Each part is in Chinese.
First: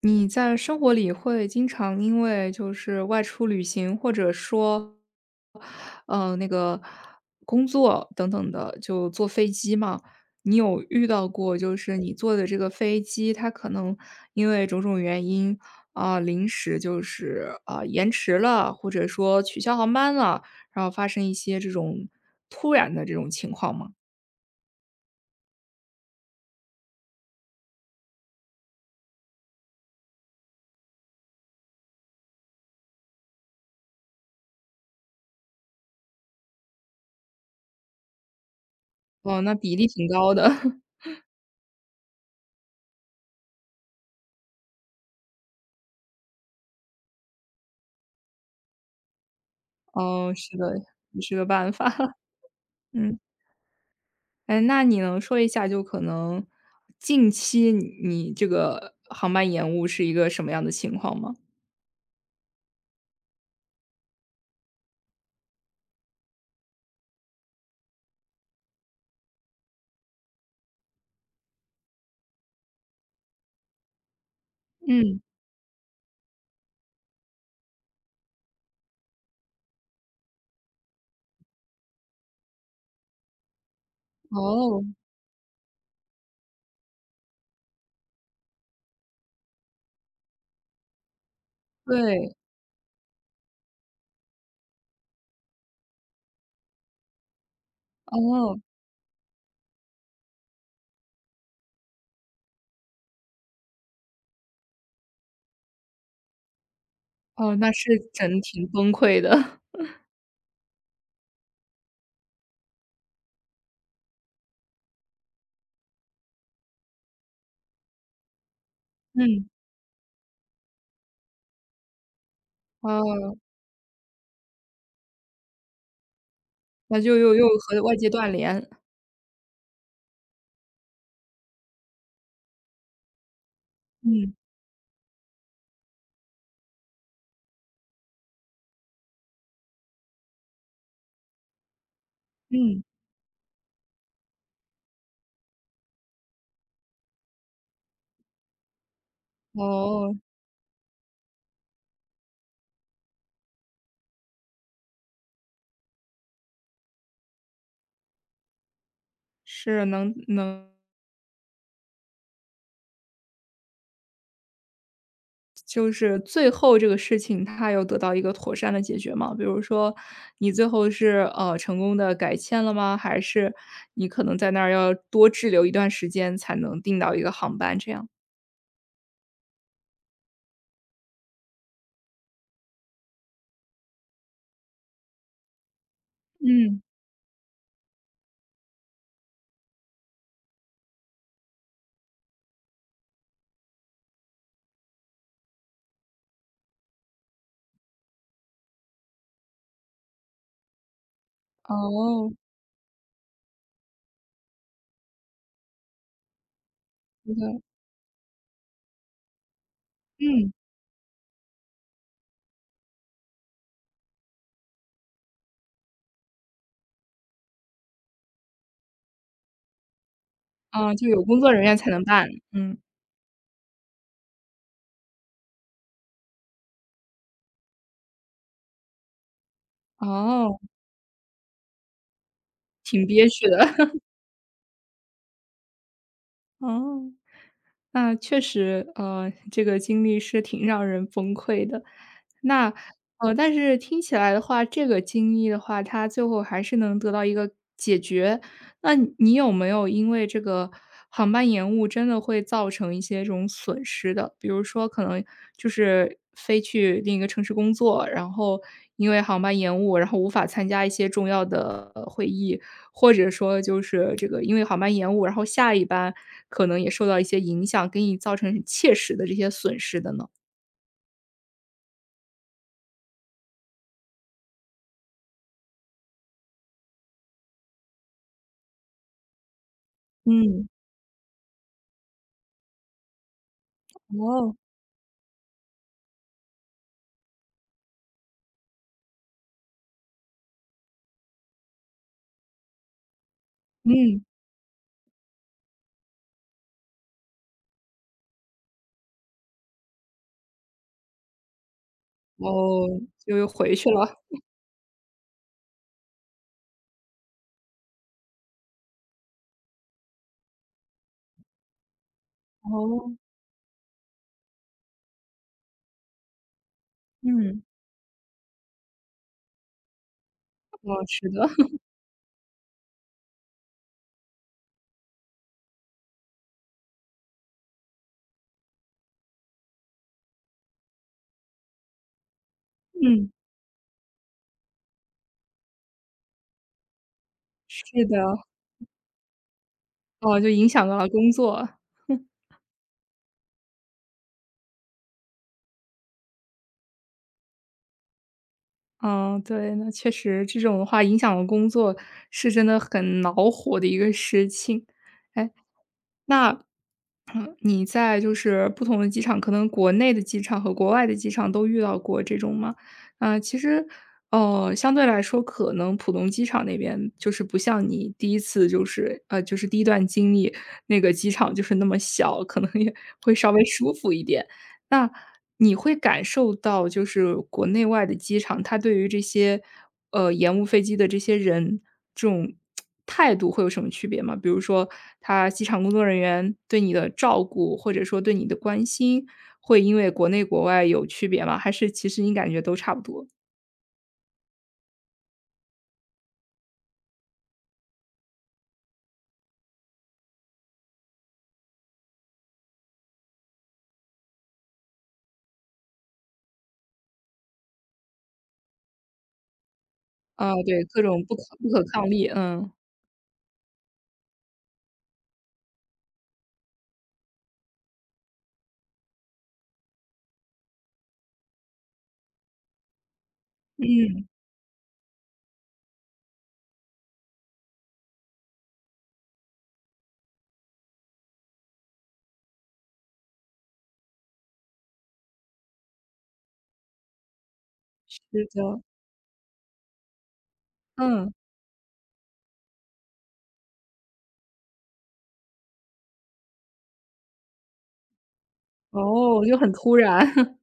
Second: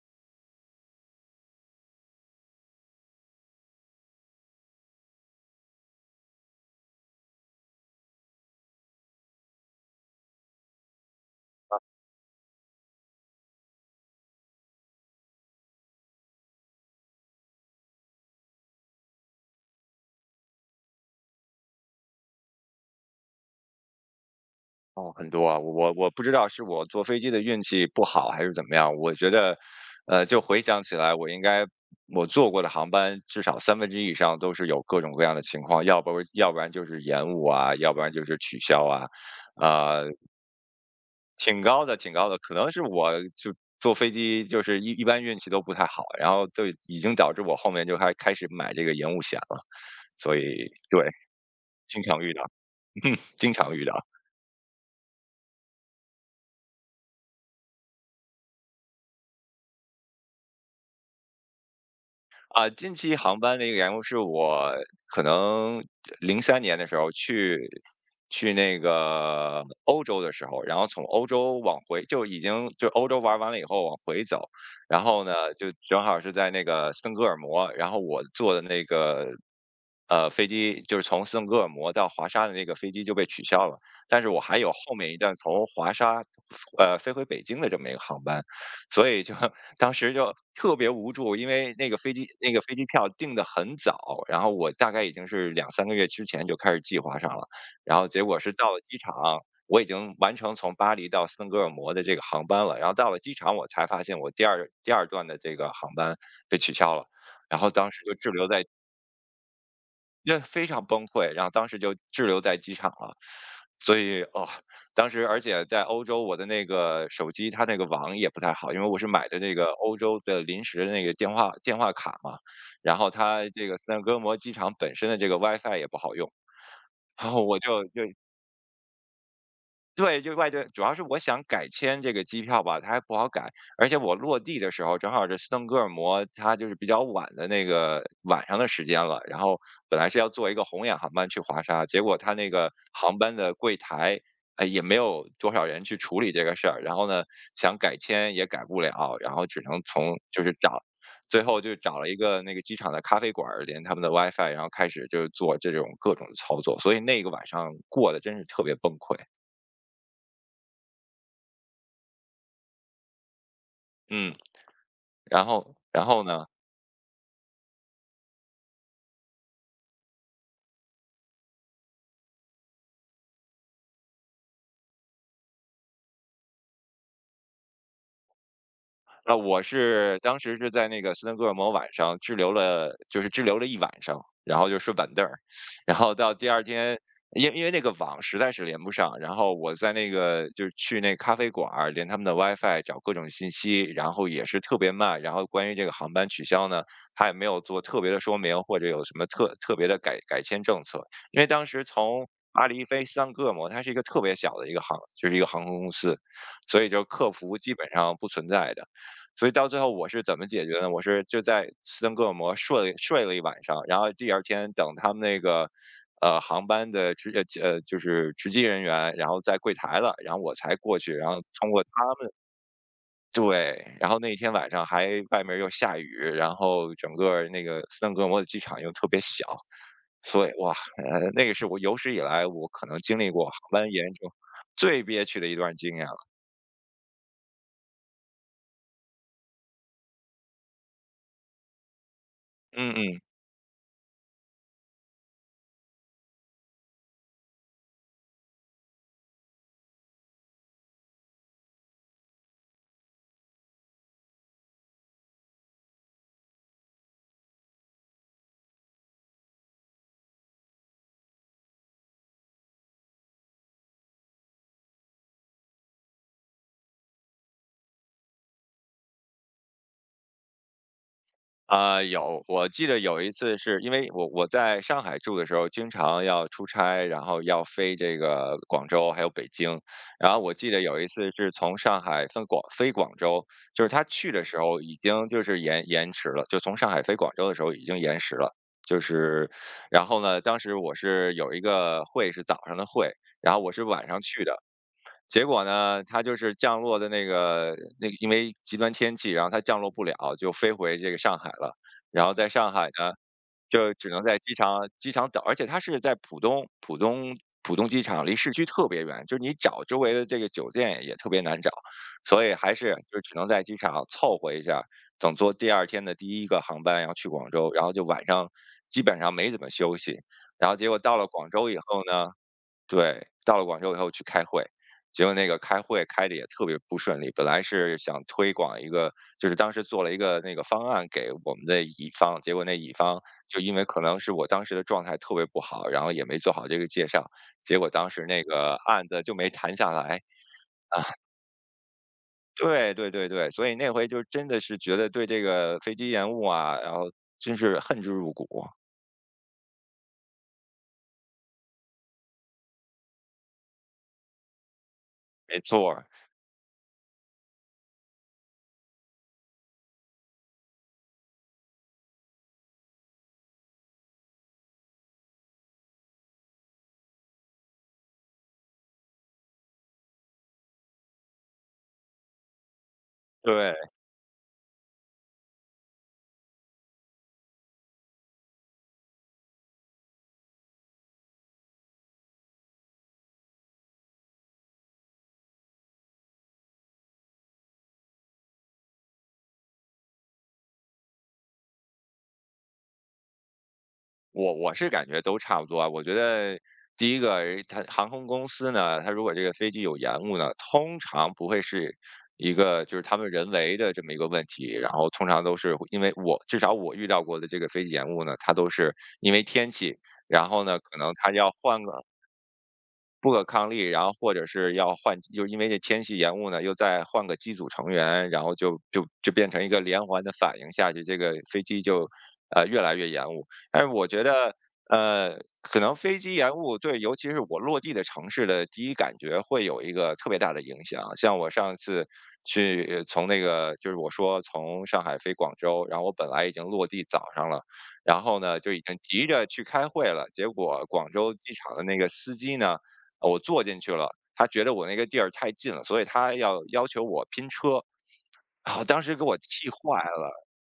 你在生活里会经常因为就是外出旅行，或者说，那个工作等等的，就坐飞机嘛？你有遇到过就是你坐的这个飞机，它可能因为种种原因啊，临时就是啊，延迟了，或者说取消航班了，然后发生一些这种突然的这种情况吗？哦，很多啊，我不知道是我坐飞机的运气不好还是怎么样，我觉得，就回想起来，我应该我坐过的航班至少三分之一以上都是有各种各样的情况，要不然就是延误啊，要不然就是取消啊，哦，那比例挺呃，高的。挺高的，挺高的，可能是我就坐飞机就是一般运气都不太好，然后就已经导致我后面就开始买这个延误险了，哦，所是以的，对，也是个办法，经 常遇到，嗯。经常遇到。哎，那你能说一下，就可能近期你这个航班延误是一个什么样的情况吗？啊，近期航班的一个延误是我可能03年的时候去那个欧洲的时候，然后从欧洲往回就已经就欧洲玩完了以后往回走，然嗯，后呢，就正好是在那个斯德哥尔摩，然后我坐的那个，飞机就是从斯德哥尔摩到华沙的那个飞机就被取消了，但是我还有哦，后面一段从华沙，飞回北京的这么一个航班，所以就 当时就特别无助，因为对，那个飞机票订的很早，然后我大概已经是两三个月之前就开始计划上了，然后结果是哦，到了机场，我已经完成从巴黎到斯德哥尔摩的这个航班了，然后到了机场我才发现我第二段的这个航班被取消了，哦，然后那是当时就滞真留在挺崩溃的。因为非常崩溃，然后当时就滞留在机场了。所以哦，当时而且在欧洲，我的那个手机它那个网也不太好，因为我是买的嗯，那个欧洲的临时的那个电话卡嘛，然后哦，它这个斯德哥尔摩机场本身的这个 WiFi 也不好用，那就然又后又我和就外就界断联。对，就外地主要是我想改签这个机票吧，它还不好改，而且我嗯，落地的时候正好是斯德哥尔摩，它就是比较晚的那个晚上的时间了。然后本来是要坐一个红眼航班去华沙，结果它那个嗯，航班的柜台，哎，也没有多少人去处理这个事儿。然后呢，想改签也改不了，然后只能从哦，就是找，最后就找了一个那个机场的咖啡馆儿连他们的 WiFi，然后开始就是做这种各种的操作。所以那个晚上过得真是特别崩溃，是，能嗯。然后就然是后呢，最后这个事情它有得到一个妥善的解决吗？比如说你最后是，成功的改签了吗？还是你可能在那儿要多滞留一段时间才能订到一个航班这样？我是当时是在那个斯德哥尔摩晚上滞留了，就是滞留了一晚上，然后就睡板凳儿，然后到第二嗯，天，因为那个网实在是连不上，然后我在那个就是去那咖啡馆儿连他们的 WiFi 找各种信息，然后也是特别慢，然后关于这个航班取消呢，他也没有做特别的说明或者有什么特别的改签政策，因为当时从哦，巴黎飞斯德哥尔摩，它是一个特别小的一个航，就是一个航空公司，所以就客对服的，基本上不存在的。所以到最后我是怎么嗯，解决呢？我是就在斯德哥尔摩睡了一晚上，然后第二天等他们那个航班的就是值机人员，然后在柜台了，然后我才啊，过就去，有然工后作人通员过他才能办，们。嗯，对，然后那天晚上还外面又下雨，然后整个那个斯德哥尔摩的机场又特别小，所以哦，哇，那个是我有史以来我可能挺经憋历过屈航的，班 延误最憋屈的一段经验了。哦。那确实，这个经历是挺让人崩溃的。那，嗯嗯。但是听起来的话，这个经历的话，它最后还是能得到一个解决。那你有没有因为这个航班延误，真的会造成一些这种损失的？比如说，可能就是飞去另一个城市工作，然后因为航班延误，然后无法参加一些重要的会议，或者说就是这个因为航班延误，然后下一班可能也受到一些影响，给你造成切实的这些损失的呢？啊，有，我记得有一次是因为我在上海住的时候，经常要出差，然后要飞这个广州还有北京，然后我嗯。记得有一次是从上海飞广州，就是他去的哦。时候已经就是延迟了，就从上海飞广州的时候已经延迟了，就是，然后呢，当时我是有一个会是早上的会，然后我是晚上嗯，去的。结果呢，它就是降落的那个，因为极端天气，然后它降落不了，就飞回这个上海了。然后在上海哦，呢，就又回去就只了。能在机场等，而且它是在浦东机场，离市区特别远，就是你找周围的这个酒店也特别难找，所以还是哦，就只能在机场凑合一下，等坐第二天的第一个航班，然后去广嗯。州，然后就晚上基本上没怎么休息。然后结哦，果到了是的，广州以 后呢，对，到了广州以后去开会，结果那个开会开的也特别不顺利。本来是想推广一个，就是当时做了一个那个方案给我们的乙方，结果那乙方嗯，就因为可能是我当时的状态特别不好，然后也没做好这个介绍，结果是当的，时那个案子就没谈下来哦，就影响到啊。了工作。对对对对，所以那回就真的是觉得对这个飞机延误啊，然后真是恨之入骨啊。嗯，对，那确实这种的话影响了工作，是真的很恼火的一个事情。哎，没错儿，那你在就是不同的机场，可能国内的机场和国外的机场都遇到过这种吗？啊，其实，相对来说，可能浦东机场那边就是不像你第一次就是，就是第一段经历，那个机场就是那么小，可能也会稍微对。舒服一点。那你会感受到就是国内外的机场，它对于这些，延误飞机的这些人，这种态度会有什么区别吗？比如说他机场工作人员对你的照顾，或者说对你的关心，会因为国内国外有区别吗？还是其实你感觉都差不多？我是感觉都差不多啊。我觉得第一个，它航空公司呢，它如果这个飞机有延误呢，通常不会是一个就是他们人为的这么一个问题，然后通常都是因为我至少我遇到过的这个飞机延误呢，它都是因为天气，然啊，后呢，对，可各能种它不可要不换可个抗力，嗯，不可抗力，然后或者是要换，就是因为这天气延误呢，又再换个机组成员，然后就变成一个连环的反应下去，这个飞机就越来越延误。但是我觉得可能飞机延误对，尤其是我落地的城市的第一感觉会有一个特别大的影响。像我上次从那个就是我说从上海飞广州，然后我本来已经落地早上了，然是后呢就已的，经急着去开会了，结果广嗯，州机场的那个司机呢。我坐进去了，他觉得我那个地儿太近了，所以他要求我拼车。啊，当时给我哦，就气很坏突然，了，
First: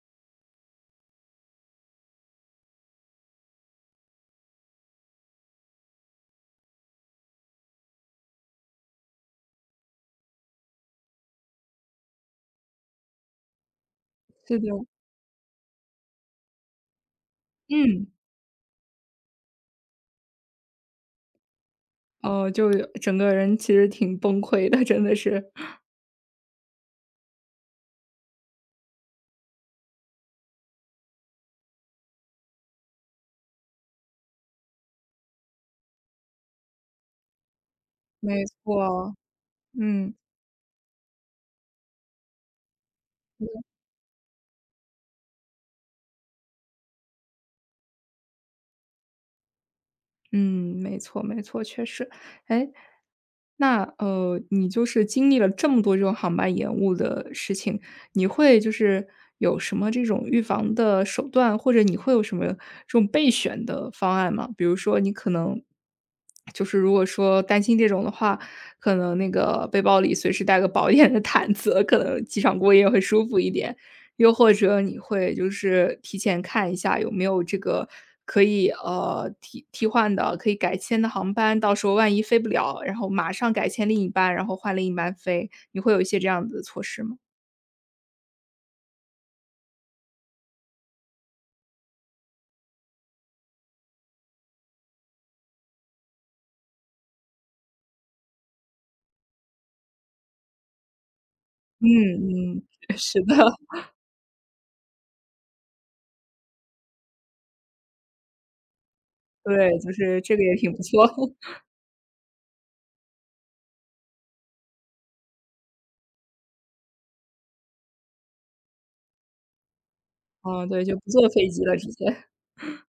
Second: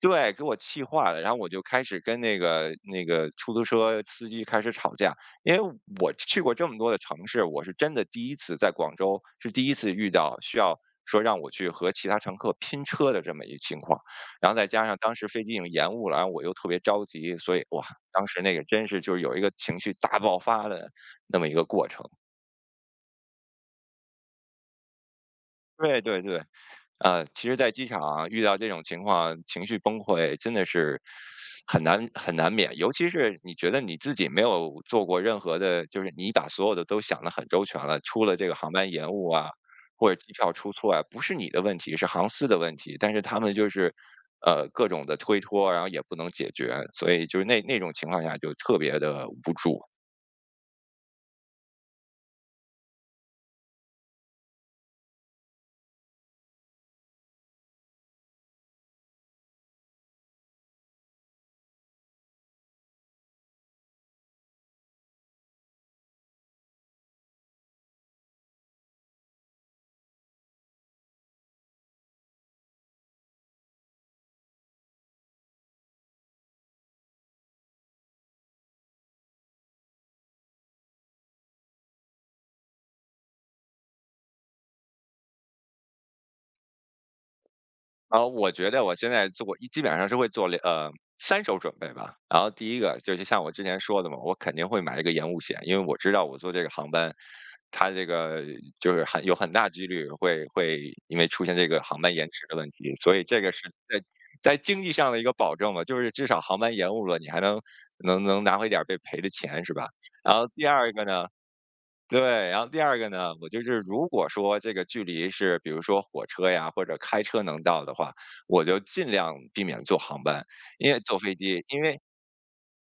对，给我气坏了。然后我就开始跟那个出租车司机开始吵架，因为我去过这么多的城市，我是真的第一次在广州是第一次遇到需要说让我去和其他乘客拼车的这么一个情况。然后是再的，加上当时飞机已经延误了，然后我又特别着急，所以哇，嗯，当时那个真是就是有一个情绪大爆发的那么一个过程。哦，就整个人其实挺崩溃的，真的是。对对对。其实在机场遇到这种情况，情绪崩溃真的是很难免。尤其是你觉得你自己没有做过任何的，就是你把所有的都想得很周全了，出了没这个航班延错，误啊，或嗯，者机票出错啊，不是你的问题，是航司的问题。但是他们嗯。就是，各种的推脱，然后也不能解决，所以就是那种情况下就特别的无助。嗯没错没错，确实。哎，那，你就是经历了这么多这种航班延误的事情，你会就是有什么这种预防的手段，或者你会有什么这种备选的方案吗？比如说你可能就是如果说担心这种的话，可能那个背包里随时带个薄一点的毯子，可能机场过夜会舒服一点。又或者你会就是提前看一下有没有这个可以，替换的、可以改签的航班，到时候万一飞不了，然后马上改签另一班，然后换另一班飞，你会有一些这样子的措施吗？啊，我觉得我现在基本上是会做三手准备吧。然后第一个就是像我之前说的嘛，我肯定会买一个延误险，因为我知道我坐这个航班，它这个就是很大几率会因为出现这个航班延迟的嗯嗯，问题，所是以的，这个是 在经济上的一个保证嘛，就是至少航班延误了，你还能拿回点儿被赔的钱是对，吧？就是然这个后也第挺不二个错。呢，对，然后第二个呢，我就是如果说这个距离是比如说火车呀或者开车能到的话，我就尽量避免坐航班，啊，对，因就为不坐坐飞飞机，机了因直为接。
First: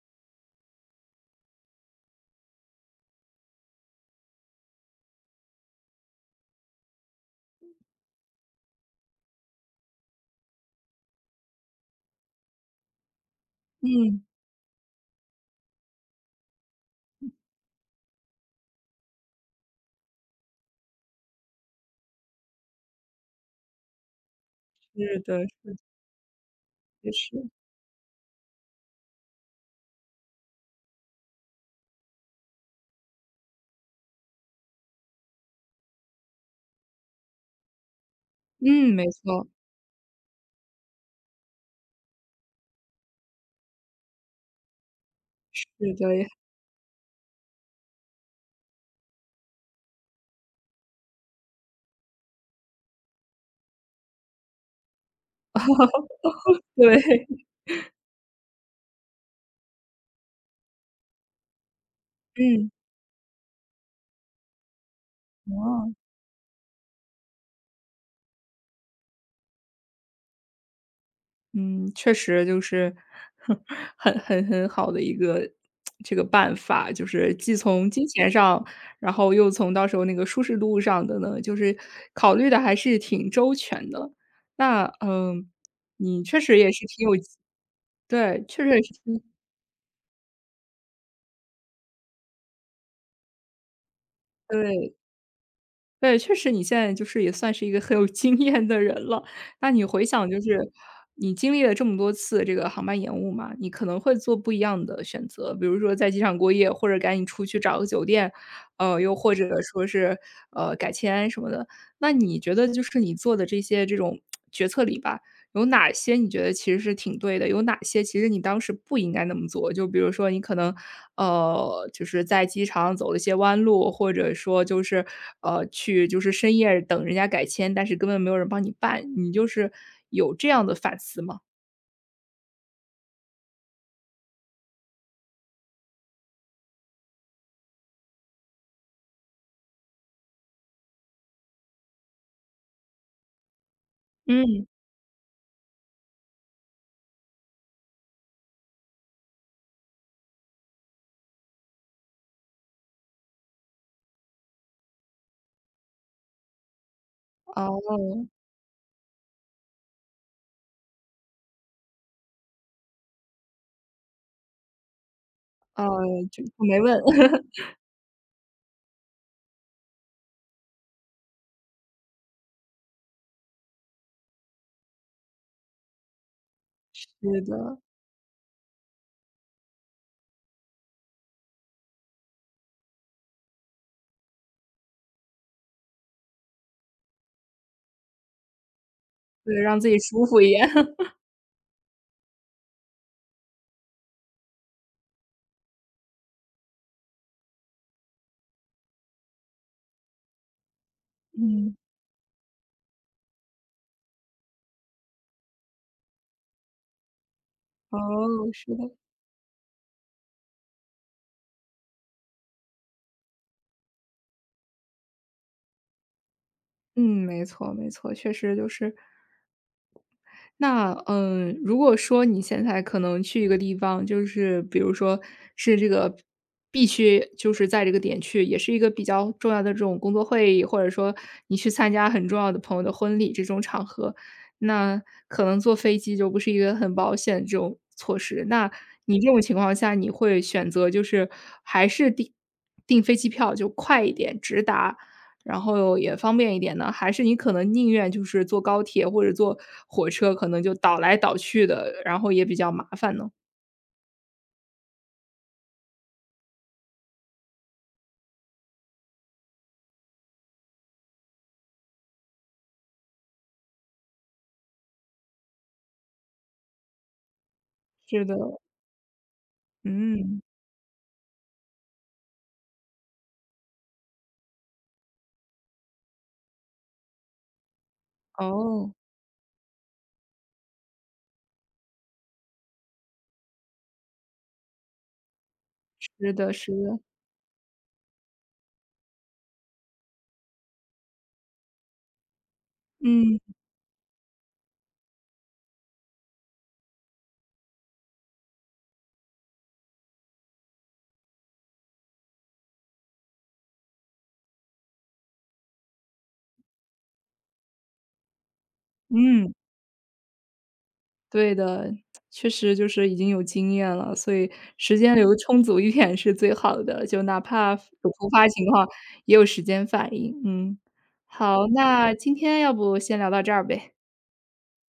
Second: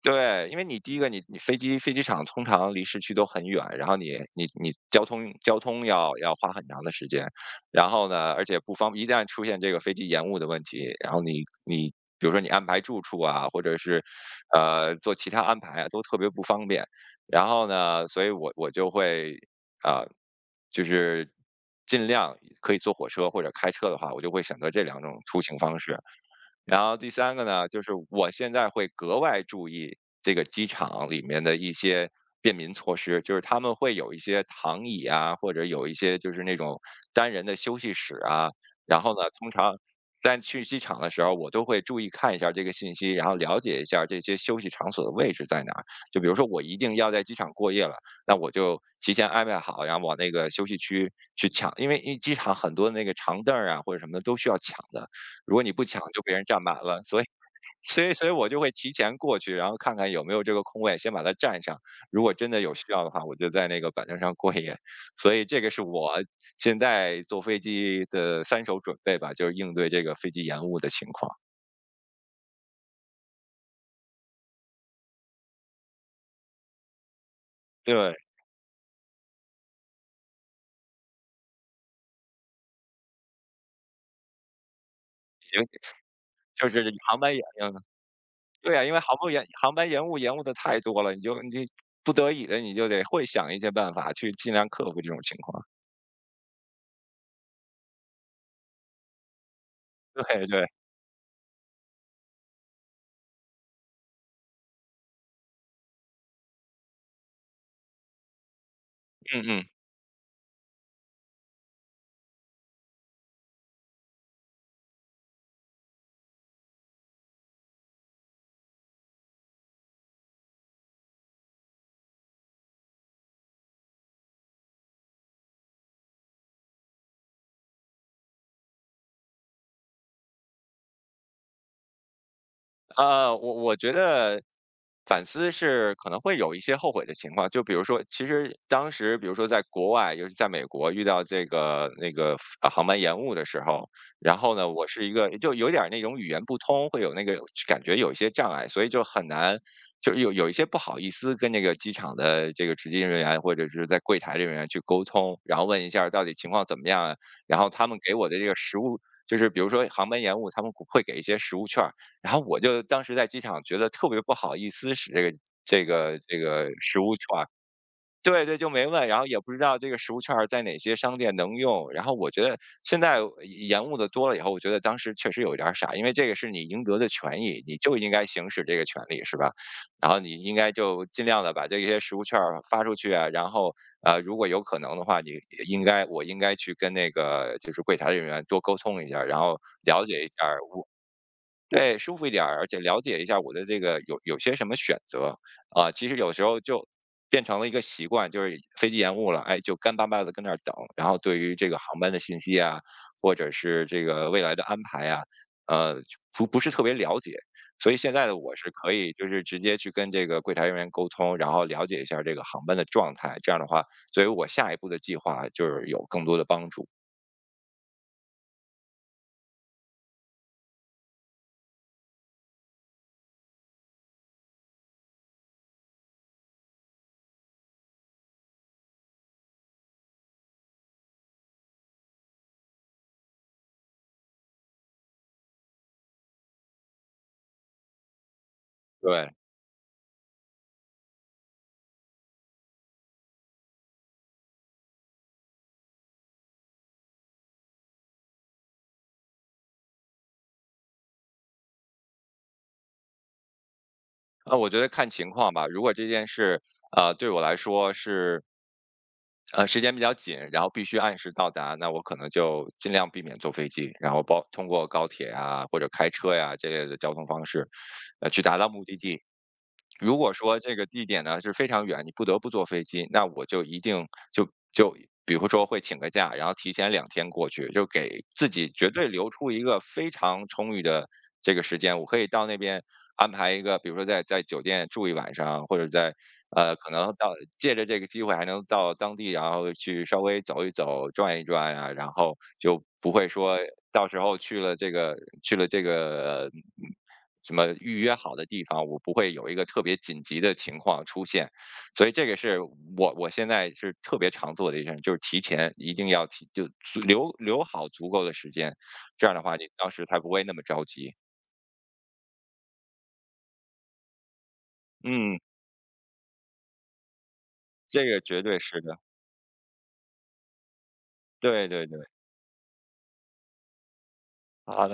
对，因为你第一个，你飞机场通常离市区都很远，然后你交通要花很长的时间，然后呢，而且不方一旦出现这个飞机延误的问题，然后你比如说你安排住处啊，或者是嗯，做其他安排啊，都特别不方便。然后呢，所以我就会啊、就是尽量可以坐火车或者开车的话，我就会选择这两是种出的，行方式。然后第也三是。个呢，就是我现在会格外注意这个机场里面的一些便民措施，就是他们会有一些躺椅啊，或者有一些就是那种单人的休息室啊。嗯，然没后呢，错，通常在去机场的时候，我都会注意看一下这个信息，然后了解一下这些休息场所的位置在是哪儿。就比的，如说我一定要在机场过夜了，那我就提前安排好，然后往那个休息区去抢，因为机场很多那个长凳儿啊或者什么的都需要抢的。如果你不抢，就被人占满了。所以，对，所以，所以我就会提前过去，然后看看有没有这个空位，先把它占上。如果真的嗯，有需要的话，我就在那个板凳上过一夜。所以，这个是哦。我现在坐飞机的三手准备吧，就是应对这个飞机延误的情况。嗯，确实就是 很好的一个这个办法，就是既从金对，钱上，然后又从到时候那个舒适度上的呢，就是考虑的还是挺周全的。那，嗯，行，你确实就也是是挺有航班延误。对，确实对也呀，因是为航挺班延航班延误延误的太多了，你不得已的，你就得会想一些办法去尽量克对。服这种情况。对，确实你现在就是也算是一个很有 经验的人了。那你回想就对对，是你经历了这么多次这个航班延误嘛，你可能会做不一样的选择，比如说在机场过夜，或者赶紧出去找个酒店，又或嗯者嗯。说是，改签什么的。那你觉得就是你做的这些这种决策里吧，有哪些你觉得其实是挺对的？有哪些其实你当时不应该那么做？就比如说你可能，就是在机场走了一些弯路，或者说就是，去就是深夜等人家改签，但是根本没有人帮你办，你就是有这样的反思吗？我觉得反思是可能会有一些后悔的情况，就比如说，其实当时比如说在国外，尤其在美国遇到航班延误的时候，然后嗯。呢，我是一个就有点儿那种语言不通，会有那个感觉有一些障碍，所以就很难。就有一些不好意思跟那个机场的这个值机人员或者是在柜台的人员去沟通，然后问一下儿到底情况怎么样啊，然后哦，他们给我的这个实物，就是比如说航班延误，他们会给一些实物券，然后我就当时在机场觉得特别不好意思使这个这呃，个这就个没食问。物券儿，对对，就没问，然后也不知道这个食物券儿在哪些商店能用，然后我觉得现在延误的多了以后，我觉得当时确实有一点儿傻，因为这个是你应得的是权益，你的，就应该行使这个权利，是吧？然后你应该就尽量的把这些食物券儿发出去啊，然后如果有可能的话，你应该我应该去跟那个就是柜台的人员多沟通一下儿然对，后让自己了解舒一下。服一点。对，舒服一点儿，而且了解一下我的这个有些什么选择啊。其实有时候就变成了一个习惯，就是飞机延误了，哎，就干巴巴的跟那儿等。然后对于这嗯。个航班的信息啊，或者是这个未来的安排啊，就不是特别了解。所以哦，现在的我是是的，可以就是直接去跟这个柜台人员沟通，然后了解一下这个航班的状态。这样的话，对于我下一步的计划就是有更多的帮助。嗯，没错没错，确实就是那，嗯，如果说你现在可能去一个地方，就是比如说是这个必须就是在这个点去，也是一个比较重要的这种工作会议，或者说你去参加很重要的朋友的婚礼这种场合，那可能坐飞机就不是一个很保险这种措施。那你这对。种情况下，你会选择就是还是订飞机票就快一点直达，然后也方便一点呢，还是你可能宁愿就是坐高铁或者坐火车，可能就倒来倒去的，然后也比较麻烦呢？啊，我觉得看情况吧。如果这件事，对我来说是，时间比较紧，然后必须按时到达，那我可能就尽量避免坐飞机，然后通过高铁啊或者开车呀、这类的交通方式，是的，去达到目的地。如果嗯，说这个地点呢是非常远，你不得不坐飞机，那我就一定就就比如说会请个假，然后提前2天过去，就给自己绝哦，对留出一个非常充裕的这个时间，我可以到那边安排一个，比如说在酒店住一晚上，或者是的，是可的，能到借着这个机会还能到当地，然后去稍微走一走、转一转呀，然后就不会嗯说到时候去了这个去了这个。呃什么预约好的地方，我不会有一个特别紧急的情况出现，所以这个是我现在是特别常做的一件事，就是提前一定要提，留好足够的时间，这样的嗯，话你当时才不会那么着急。对的，确实就是已经有经验了，所以时间留嗯，充足一点是最好的，就哪怕这有个突绝发对情是况的，也有时间反应，嗯。好，对对对，那今天要不先聊到这儿呗。好的。